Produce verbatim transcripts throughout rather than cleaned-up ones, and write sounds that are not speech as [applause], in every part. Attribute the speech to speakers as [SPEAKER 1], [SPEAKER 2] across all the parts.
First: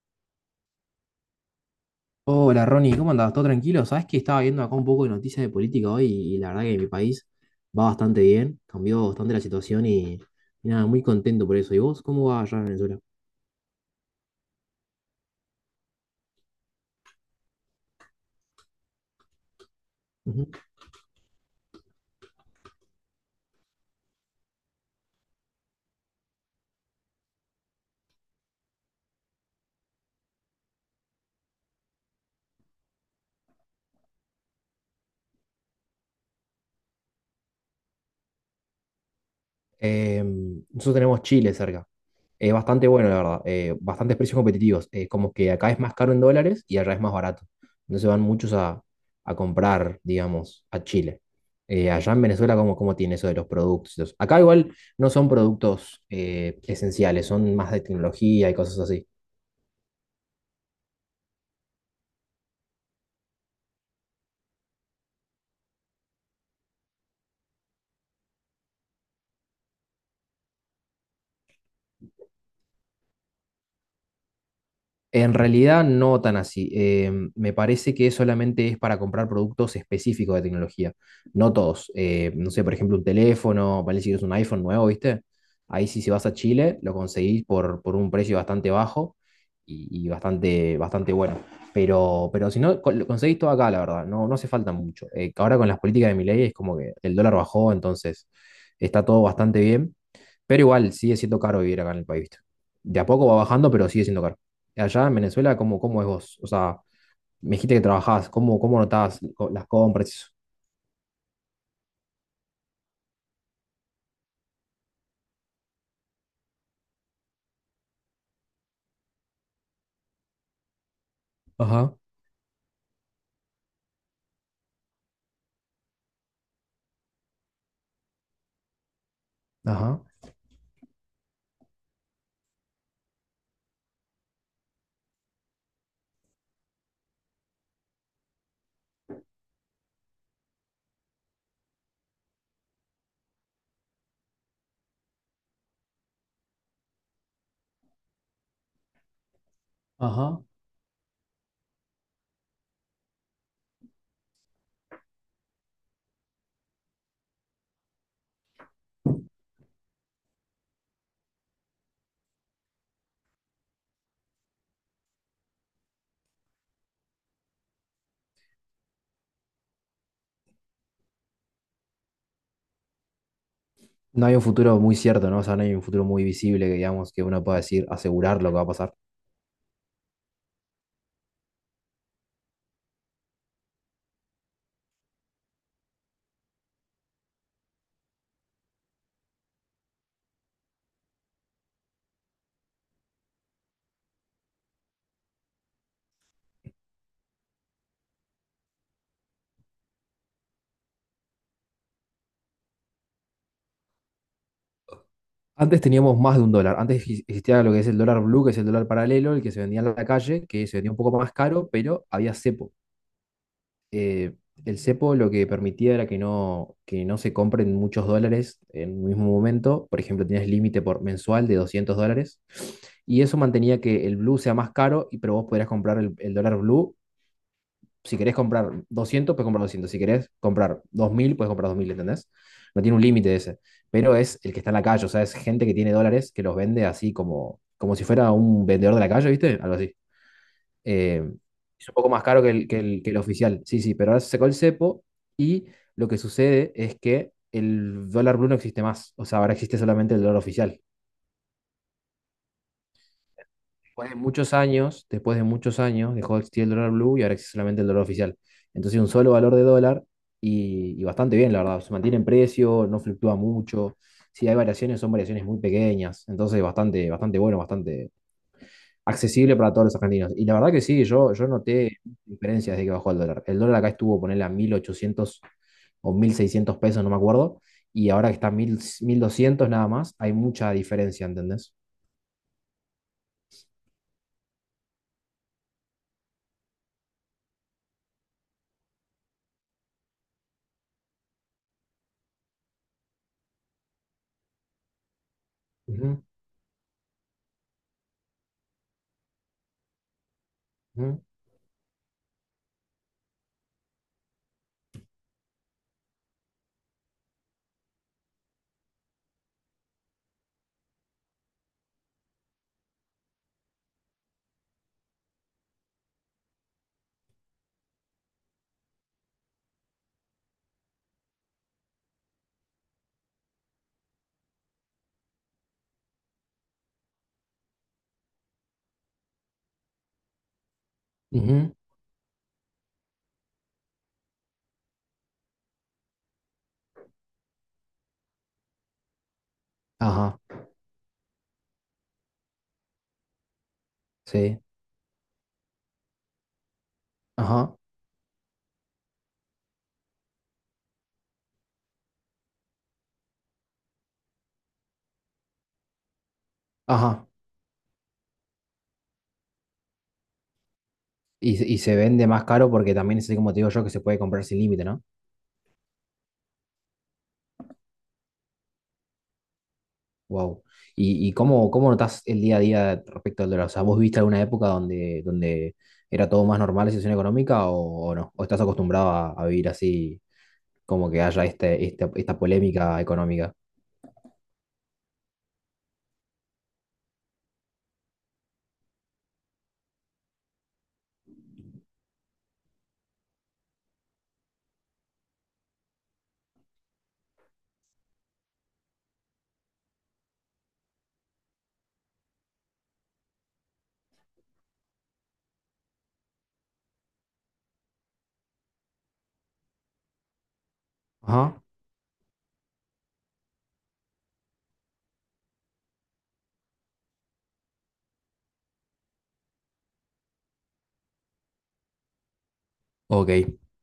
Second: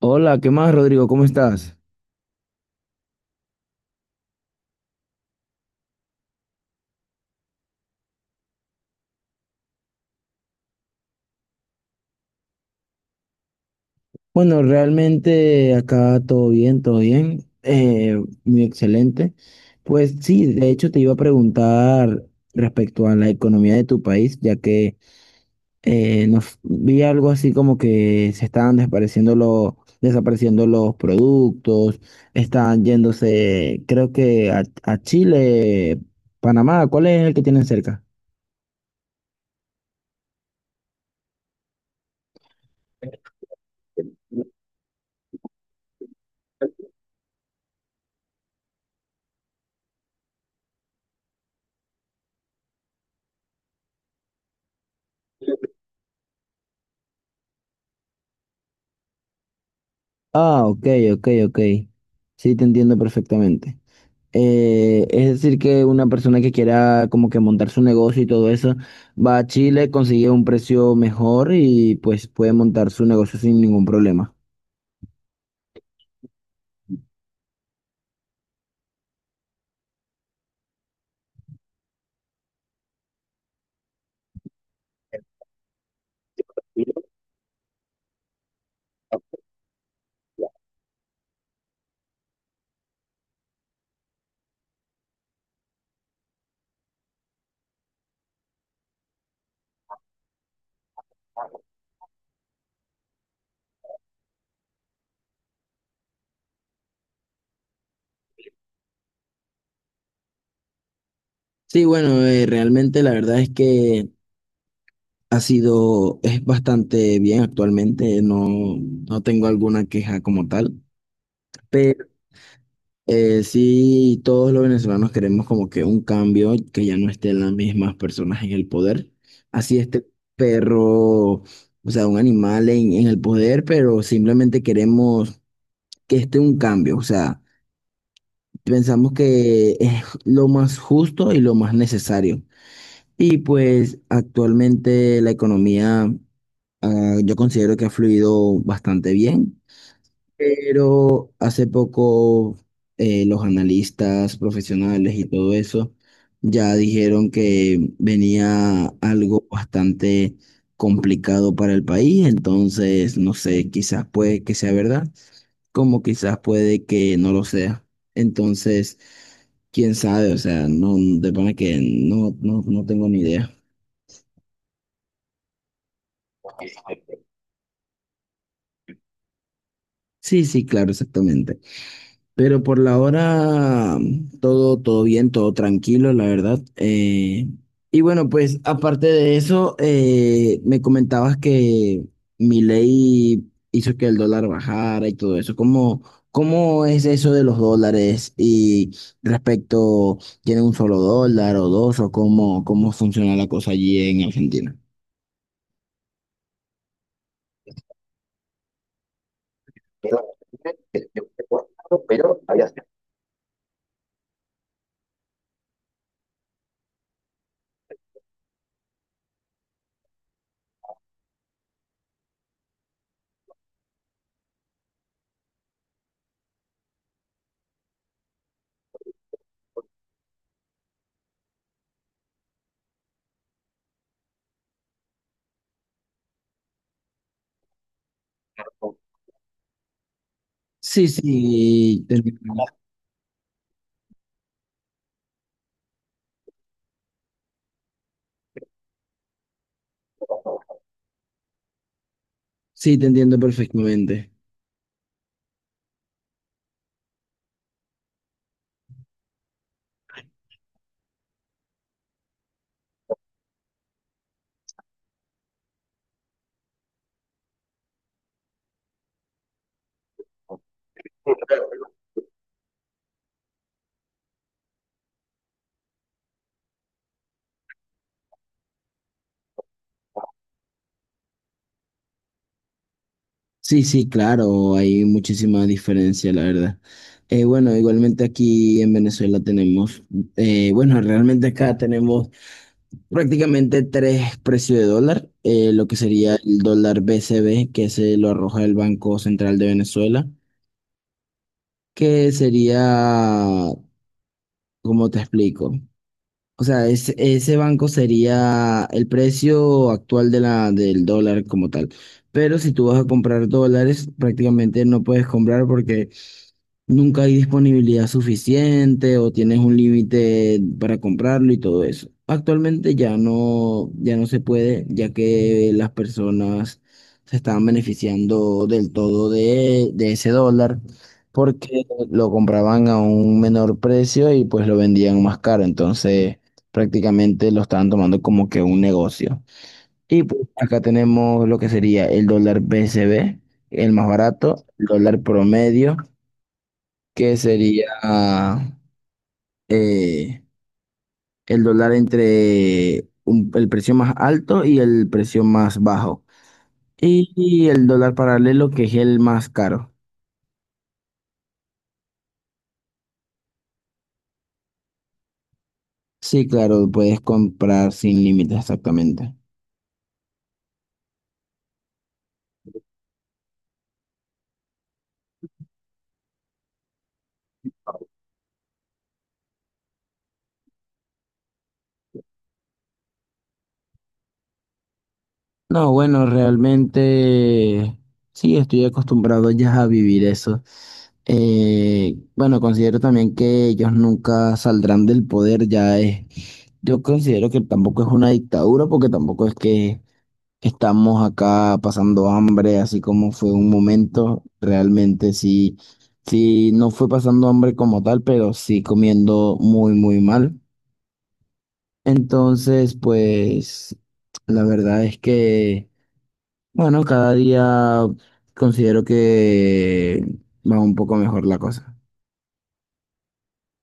[SPEAKER 1] Hola, ¿qué más, Rodrigo? ¿Cómo estás?
[SPEAKER 2] Hola Ronnie, ¿cómo andás? ¿Todo tranquilo? Sabes que estaba viendo acá un poco de noticias de política hoy y la verdad que mi país va bastante bien, cambió bastante la situación y, y nada, muy contento por eso. ¿Y vos cómo va allá en Venezuela?
[SPEAKER 1] Bueno, realmente acá todo bien, todo bien, eh, muy excelente. Pues sí, de hecho te iba a preguntar respecto a la economía de tu país, ya que eh, nos vi algo así como que se estaban desapareciendo los, desapareciendo los productos, estaban yéndose, creo que a, a Chile, Panamá, ¿cuál es el que tienen cerca?
[SPEAKER 2] Eh, nosotros tenemos Chile cerca. Es bastante bueno, la verdad. eh, bastantes precios competitivos. Eh, como que acá es más caro en dólares y allá es más barato. Entonces van muchos a, a, comprar, digamos, a Chile. Eh, allá en Venezuela, ¿cómo, cómo tiene eso de los productos? Los- Acá igual no son productos eh, esenciales, son más de tecnología y cosas así.
[SPEAKER 1] Ah, ok, ok, ok. Sí, te entiendo perfectamente. Eh, es decir, que una persona que quiera como que montar su negocio y todo eso, va a Chile, consigue un precio mejor y pues puede montar su negocio sin ningún problema.
[SPEAKER 2] En realidad no tan así. Eh, me parece que solamente es para comprar productos específicos de tecnología, no todos. Eh, no sé, por ejemplo, un teléfono, vale si es un iPhone nuevo, ¿viste? Ahí sí, si vas a Chile, lo conseguís por, por, un precio bastante bajo y, y bastante, bastante bueno. Pero, pero si no, co- lo conseguís todo acá, la verdad, no, no hace falta mucho. Eh, ahora con las políticas de Milei es como que el dólar bajó, entonces está todo bastante bien. Pero igual sigue siendo caro vivir acá en el país, ¿viste? De a poco va bajando, pero sigue siendo caro allá en Venezuela. ¿cómo, cómo, es vos? O sea, me dijiste que trabajás, ¿cómo, cómo notás co- las compras y eso?
[SPEAKER 1] Sí, bueno, eh, realmente la verdad es que ha sido, es bastante bien actualmente, no, no tengo alguna queja como tal.
[SPEAKER 2] Ajá,
[SPEAKER 1] Eh, sí, todos los venezolanos queremos como que un cambio, que ya no estén las mismas personas en el poder. Así
[SPEAKER 2] ajá.
[SPEAKER 1] este perro, o sea, un animal en, en el poder, pero simplemente queremos que esté un cambio. O sea, pensamos que es lo más justo y lo más necesario. Y pues actualmente la economía, ah, yo considero que ha fluido bastante bien.
[SPEAKER 2] Ajá.
[SPEAKER 1] Pero hace poco eh, los analistas profesionales y todo eso ya dijeron que venía algo bastante complicado para el país, entonces no sé, quizás puede que sea verdad, como quizás puede que no lo sea. Entonces, quién sabe, o sea, no, de pana que no, no, no tengo ni idea.
[SPEAKER 2] No hay un futuro muy cierto, ¿no? O sea, no hay un futuro muy visible que digamos que uno pueda decir, asegurar lo que va a pasar.
[SPEAKER 1] Sí, sí, claro, exactamente. Pero por la hora todo, todo bien, todo tranquilo, la verdad. Eh, y bueno, pues aparte de eso, eh, me comentabas que mi ley hizo que el dólar bajara y todo eso. ¿Cómo, cómo es eso de los dólares? Y respecto, ¿tiene un solo dólar o dos? ¿O cómo, cómo funciona la cosa allí en Argentina?
[SPEAKER 2] Antes teníamos más de un dólar. Antes exi- existía lo que es el dólar blue, que es el dólar paralelo, el que se vendía en la
[SPEAKER 1] Pero,
[SPEAKER 2] calle, que se vendía un poco
[SPEAKER 1] yo
[SPEAKER 2] más
[SPEAKER 1] te puedo
[SPEAKER 2] caro,
[SPEAKER 1] hablar,
[SPEAKER 2] pero había
[SPEAKER 1] pero.
[SPEAKER 2] cepo. eh, el cepo lo que permitía era que no, que no, se compren muchos dólares en un mismo momento. Por ejemplo, tenías límite por mensual de doscientos dólares. Y eso mantenía que el blue sea más caro, y, pero vos podrías comprar el, el dólar blue. Si querés comprar doscientos, puedes comprar doscientos. Si querés comprar dos mil, puedes comprar dos mil. ¿Entendés? No tiene un límite ese. Pero es el que está en la calle, o sea, es gente que tiene dólares que los vende así como, como, si fuera un vendedor de la calle, ¿viste? Algo así.
[SPEAKER 1] Sí,
[SPEAKER 2] Eh, es un
[SPEAKER 1] sí,
[SPEAKER 2] poco
[SPEAKER 1] te
[SPEAKER 2] más caro que
[SPEAKER 1] entiendo.
[SPEAKER 2] el, que el, que el oficial. Sí, sí, pero ahora se sacó el cepo y lo que sucede es que el dólar blue no existe más. O sea, ahora existe solamente el dólar oficial.
[SPEAKER 1] Sí, te entiendo
[SPEAKER 2] Después de
[SPEAKER 1] perfectamente.
[SPEAKER 2] muchos años, después de muchos años, dejó de existir el dólar blue y ahora existe solamente el dólar oficial. Entonces, un solo valor de dólar y, y bastante bien, la verdad. Se mantiene en precio, no fluctúa mucho. Si hay variaciones, son variaciones muy pequeñas. Entonces, bastante, bastante bueno, bastante, accesible para todos los argentinos. Y la verdad que sí, yo, yo noté diferencias desde que bajó el dólar. El dólar acá estuvo, ponerle a mil ochocientos o mil seiscientos pesos, no me acuerdo, y ahora que está a mil mil doscientos nada más, hay mucha diferencia, ¿entendés?
[SPEAKER 1] Sí, sí, claro, hay muchísima diferencia, la verdad. Eh, bueno, igualmente aquí en Venezuela tenemos, eh, bueno, realmente acá tenemos prácticamente tres precios de dólar, eh, lo que
[SPEAKER 2] Ujú,
[SPEAKER 1] sería el dólar B C B, que se lo arroja el Banco Central de Venezuela,
[SPEAKER 2] ujú,
[SPEAKER 1] que sería, ¿cómo te explico? O sea, es- ese banco sería el precio actual de la, del dólar como tal. Pero si tú vas a comprar dólares, prácticamente no puedes comprar porque nunca hay disponibilidad suficiente o tienes un límite para comprarlo y todo eso. Actualmente ya no, ya no se puede, ya que las personas se estaban beneficiando del todo de, de ese dólar
[SPEAKER 2] ujú.
[SPEAKER 1] porque lo compraban a un menor precio y pues lo vendían más caro. Entonces prácticamente lo estaban tomando como que un negocio. Y
[SPEAKER 2] Ajá,
[SPEAKER 1] pues acá tenemos lo que sería el dólar B C B, el más
[SPEAKER 2] sí,
[SPEAKER 1] barato, el dólar promedio que
[SPEAKER 2] ajá,
[SPEAKER 1] sería eh, el dólar entre un- el precio más alto y el precio más bajo.
[SPEAKER 2] ajá.
[SPEAKER 1] Y, y el dólar paralelo, que es el más caro.
[SPEAKER 2] Y, se- y se vende más caro porque también es así como te digo yo que se puede comprar sin límite, ¿no?
[SPEAKER 1] Sí, claro, puedes comprar sin límites, exactamente.
[SPEAKER 2] Wow. ¿Y, y cómo, cómo, notás el día a día respecto al dólar? O sea, ¿vos viste alguna época donde, donde, era todo más normal la situación económica o, o, no? ¿O estás acostumbrado a, a vivir así, como que haya este, este- esta polémica económica?
[SPEAKER 1] No, bueno, realmente sí, estoy acostumbrado ya a vivir eso. Eh, bueno, considero también que ellos nunca saldrán del poder, ya es. Yo considero que tampoco es una dictadura, porque tampoco es que Estamos acá pasando hambre, así como fue un momento, realmente sí, sí, no fue pasando hambre como tal, pero sí comiendo muy, muy mal.
[SPEAKER 2] Ajá.
[SPEAKER 1] Entonces, pues, la verdad es que, bueno, cada día considero que va un poco mejor la cosa.
[SPEAKER 2] Ok.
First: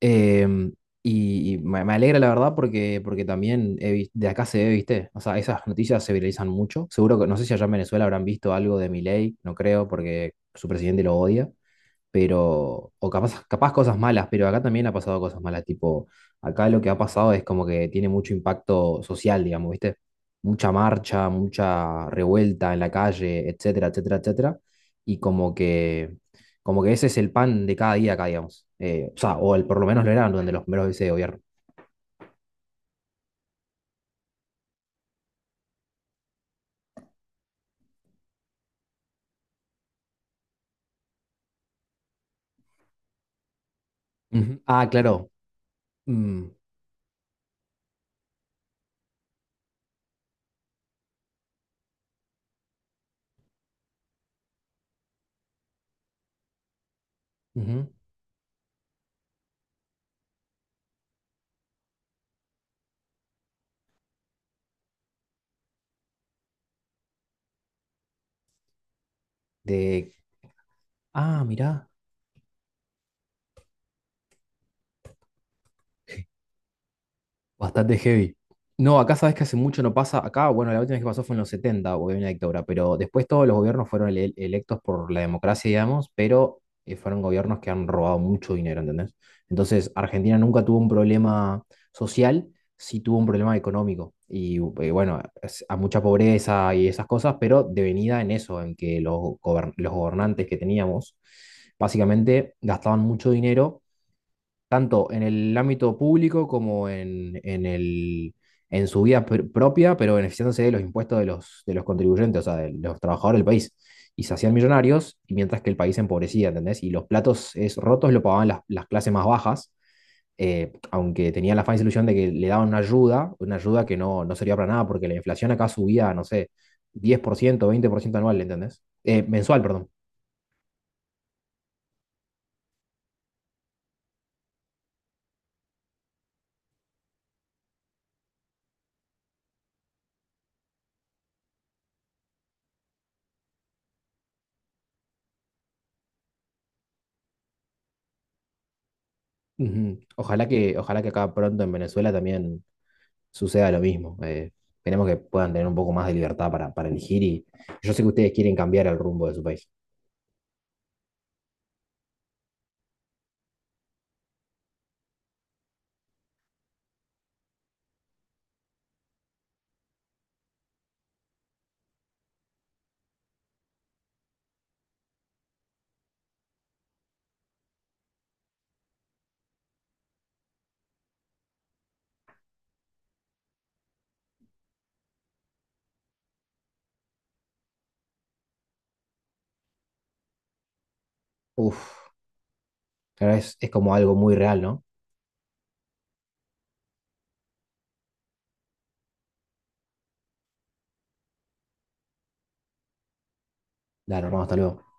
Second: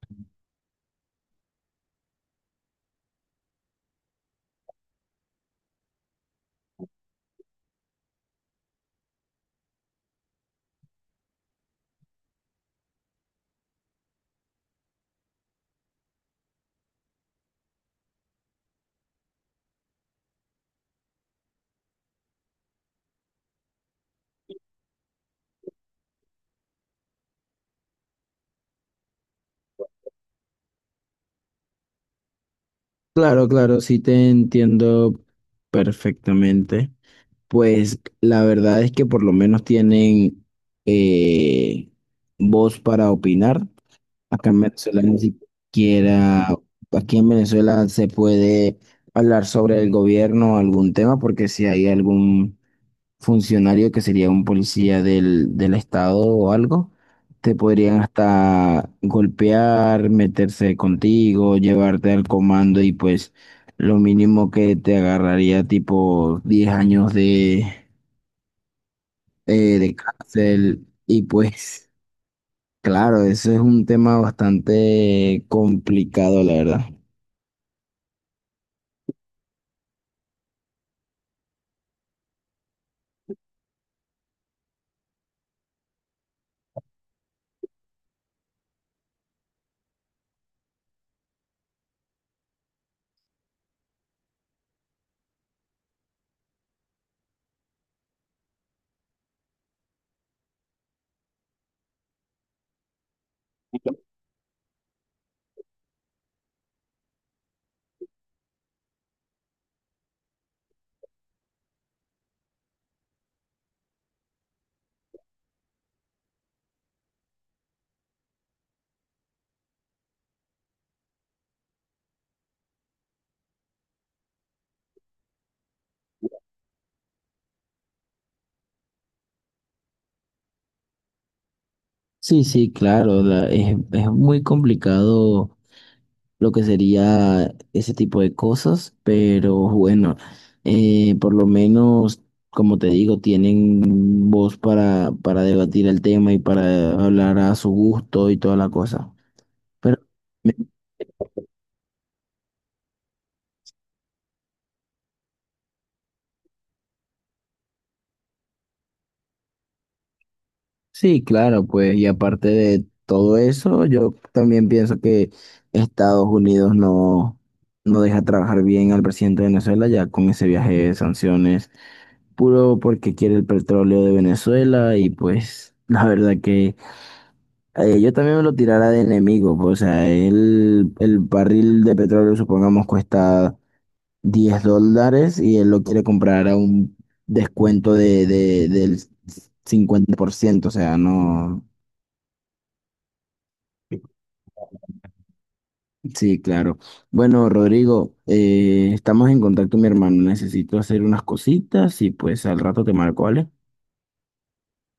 [SPEAKER 2] Em, y y me, me alegra la verdad porque, porque también he vis- de acá se ve, ¿viste? O sea, esas noticias se viralizan mucho. Seguro que, no sé si allá en Venezuela habrán visto algo de Milei, no creo, porque su presidente lo odia. Pero, o capaz, capaz cosas malas, pero acá también ha pasado cosas malas, tipo, acá lo que ha pasado es como que tiene mucho impacto social, digamos, ¿viste? Mucha marcha, mucha revuelta en la calle, etcétera, etcétera, etcétera, y como que, como que ese es el pan de cada día acá, digamos. Eh, o sea, o el, por lo menos lo era durante los primeros meses de gobierno.
[SPEAKER 1] Claro, claro, sí te entiendo perfectamente. Pues la verdad es que por lo menos tienen eh, voz para opinar. Acá
[SPEAKER 2] Ujú.
[SPEAKER 1] en
[SPEAKER 2] Ah,
[SPEAKER 1] Venezuela ni
[SPEAKER 2] claro.
[SPEAKER 1] siquiera,
[SPEAKER 2] Mm,
[SPEAKER 1] aquí en Venezuela se puede hablar sobre el gobierno o algún tema, porque si hay algún funcionario que sería un policía del, del estado o algo, te
[SPEAKER 2] ujú.
[SPEAKER 1] podrían hasta golpear, meterse contigo, llevarte al comando y pues lo mínimo que te agarraría tipo diez años de eh, de
[SPEAKER 2] De,
[SPEAKER 1] cárcel. Y
[SPEAKER 2] ah, mirá.
[SPEAKER 1] pues, claro, eso es un tema bastante complicado, la verdad.
[SPEAKER 2] Bastante heavy. No, acá sabes que hace mucho no pasa. Acá, bueno, la última vez que pasó fue en los setenta porque había una dictadura, pero después todos los gobiernos fueron ele- electos por la democracia, digamos, pero eh, fueron gobiernos que han robado mucho dinero, ¿entendés? Entonces, Argentina nunca tuvo un problema social, sí tuvo un problema económico. Y eh, bueno, es- a mucha pobreza y esas cosas, pero devenida en eso, en que los, gobern- los gobernantes que teníamos, básicamente gastaban mucho dinero tanto en el ámbito público como en, en el, en su vida pr- propia, pero beneficiándose de los impuestos de los, de los, contribuyentes, o sea, de los trabajadores del país. Y se hacían millonarios, y mientras que el país se empobrecía, ¿entendés? Y los platos es, rotos lo pagaban las, las, clases más bajas, eh, aunque tenían la falsa ilusión de que le daban una ayuda, una ayuda que no, no servía para nada, porque la inflación acá subía, no sé, diez por ciento veinte por ciento anual, ¿entendés? Eh, mensual, perdón.
[SPEAKER 1] Sí, sí, claro, la- es, es, muy complicado lo que sería ese tipo de cosas, pero bueno, eh, por lo menos, como te digo, tienen voz para, para debatir el tema y para hablar a su gusto y toda la cosa. Pero
[SPEAKER 2] Ujú. Ojalá que, ojalá que acá pronto en Venezuela también suceda lo mismo. Eh, esperemos que puedan tener un poco más de libertad para, para, elegir y yo sé que ustedes quieren cambiar el rumbo de su país.
[SPEAKER 1] Sí, claro, pues, y aparte de todo eso, yo también pienso que Estados Unidos no, no deja trabajar bien al presidente de Venezuela ya con ese viaje de sanciones, puro porque quiere el petróleo de Venezuela y pues [laughs] la verdad que eh, yo también me lo tirara de enemigo, pues, o sea, el, el barril de petróleo supongamos cuesta diez dólares y él lo quiere comprar a un descuento de, de, del cincuenta por ciento, o sea, no.
[SPEAKER 2] Uf, la verdad es, es como algo muy real, ¿no?
[SPEAKER 1] Sí, claro. Bueno, Rodrigo, eh, estamos en contacto, mi hermano. Necesito hacer unas cositas y pues al rato te marco, ¿vale?
[SPEAKER 2] Dale, hermano, hasta luego.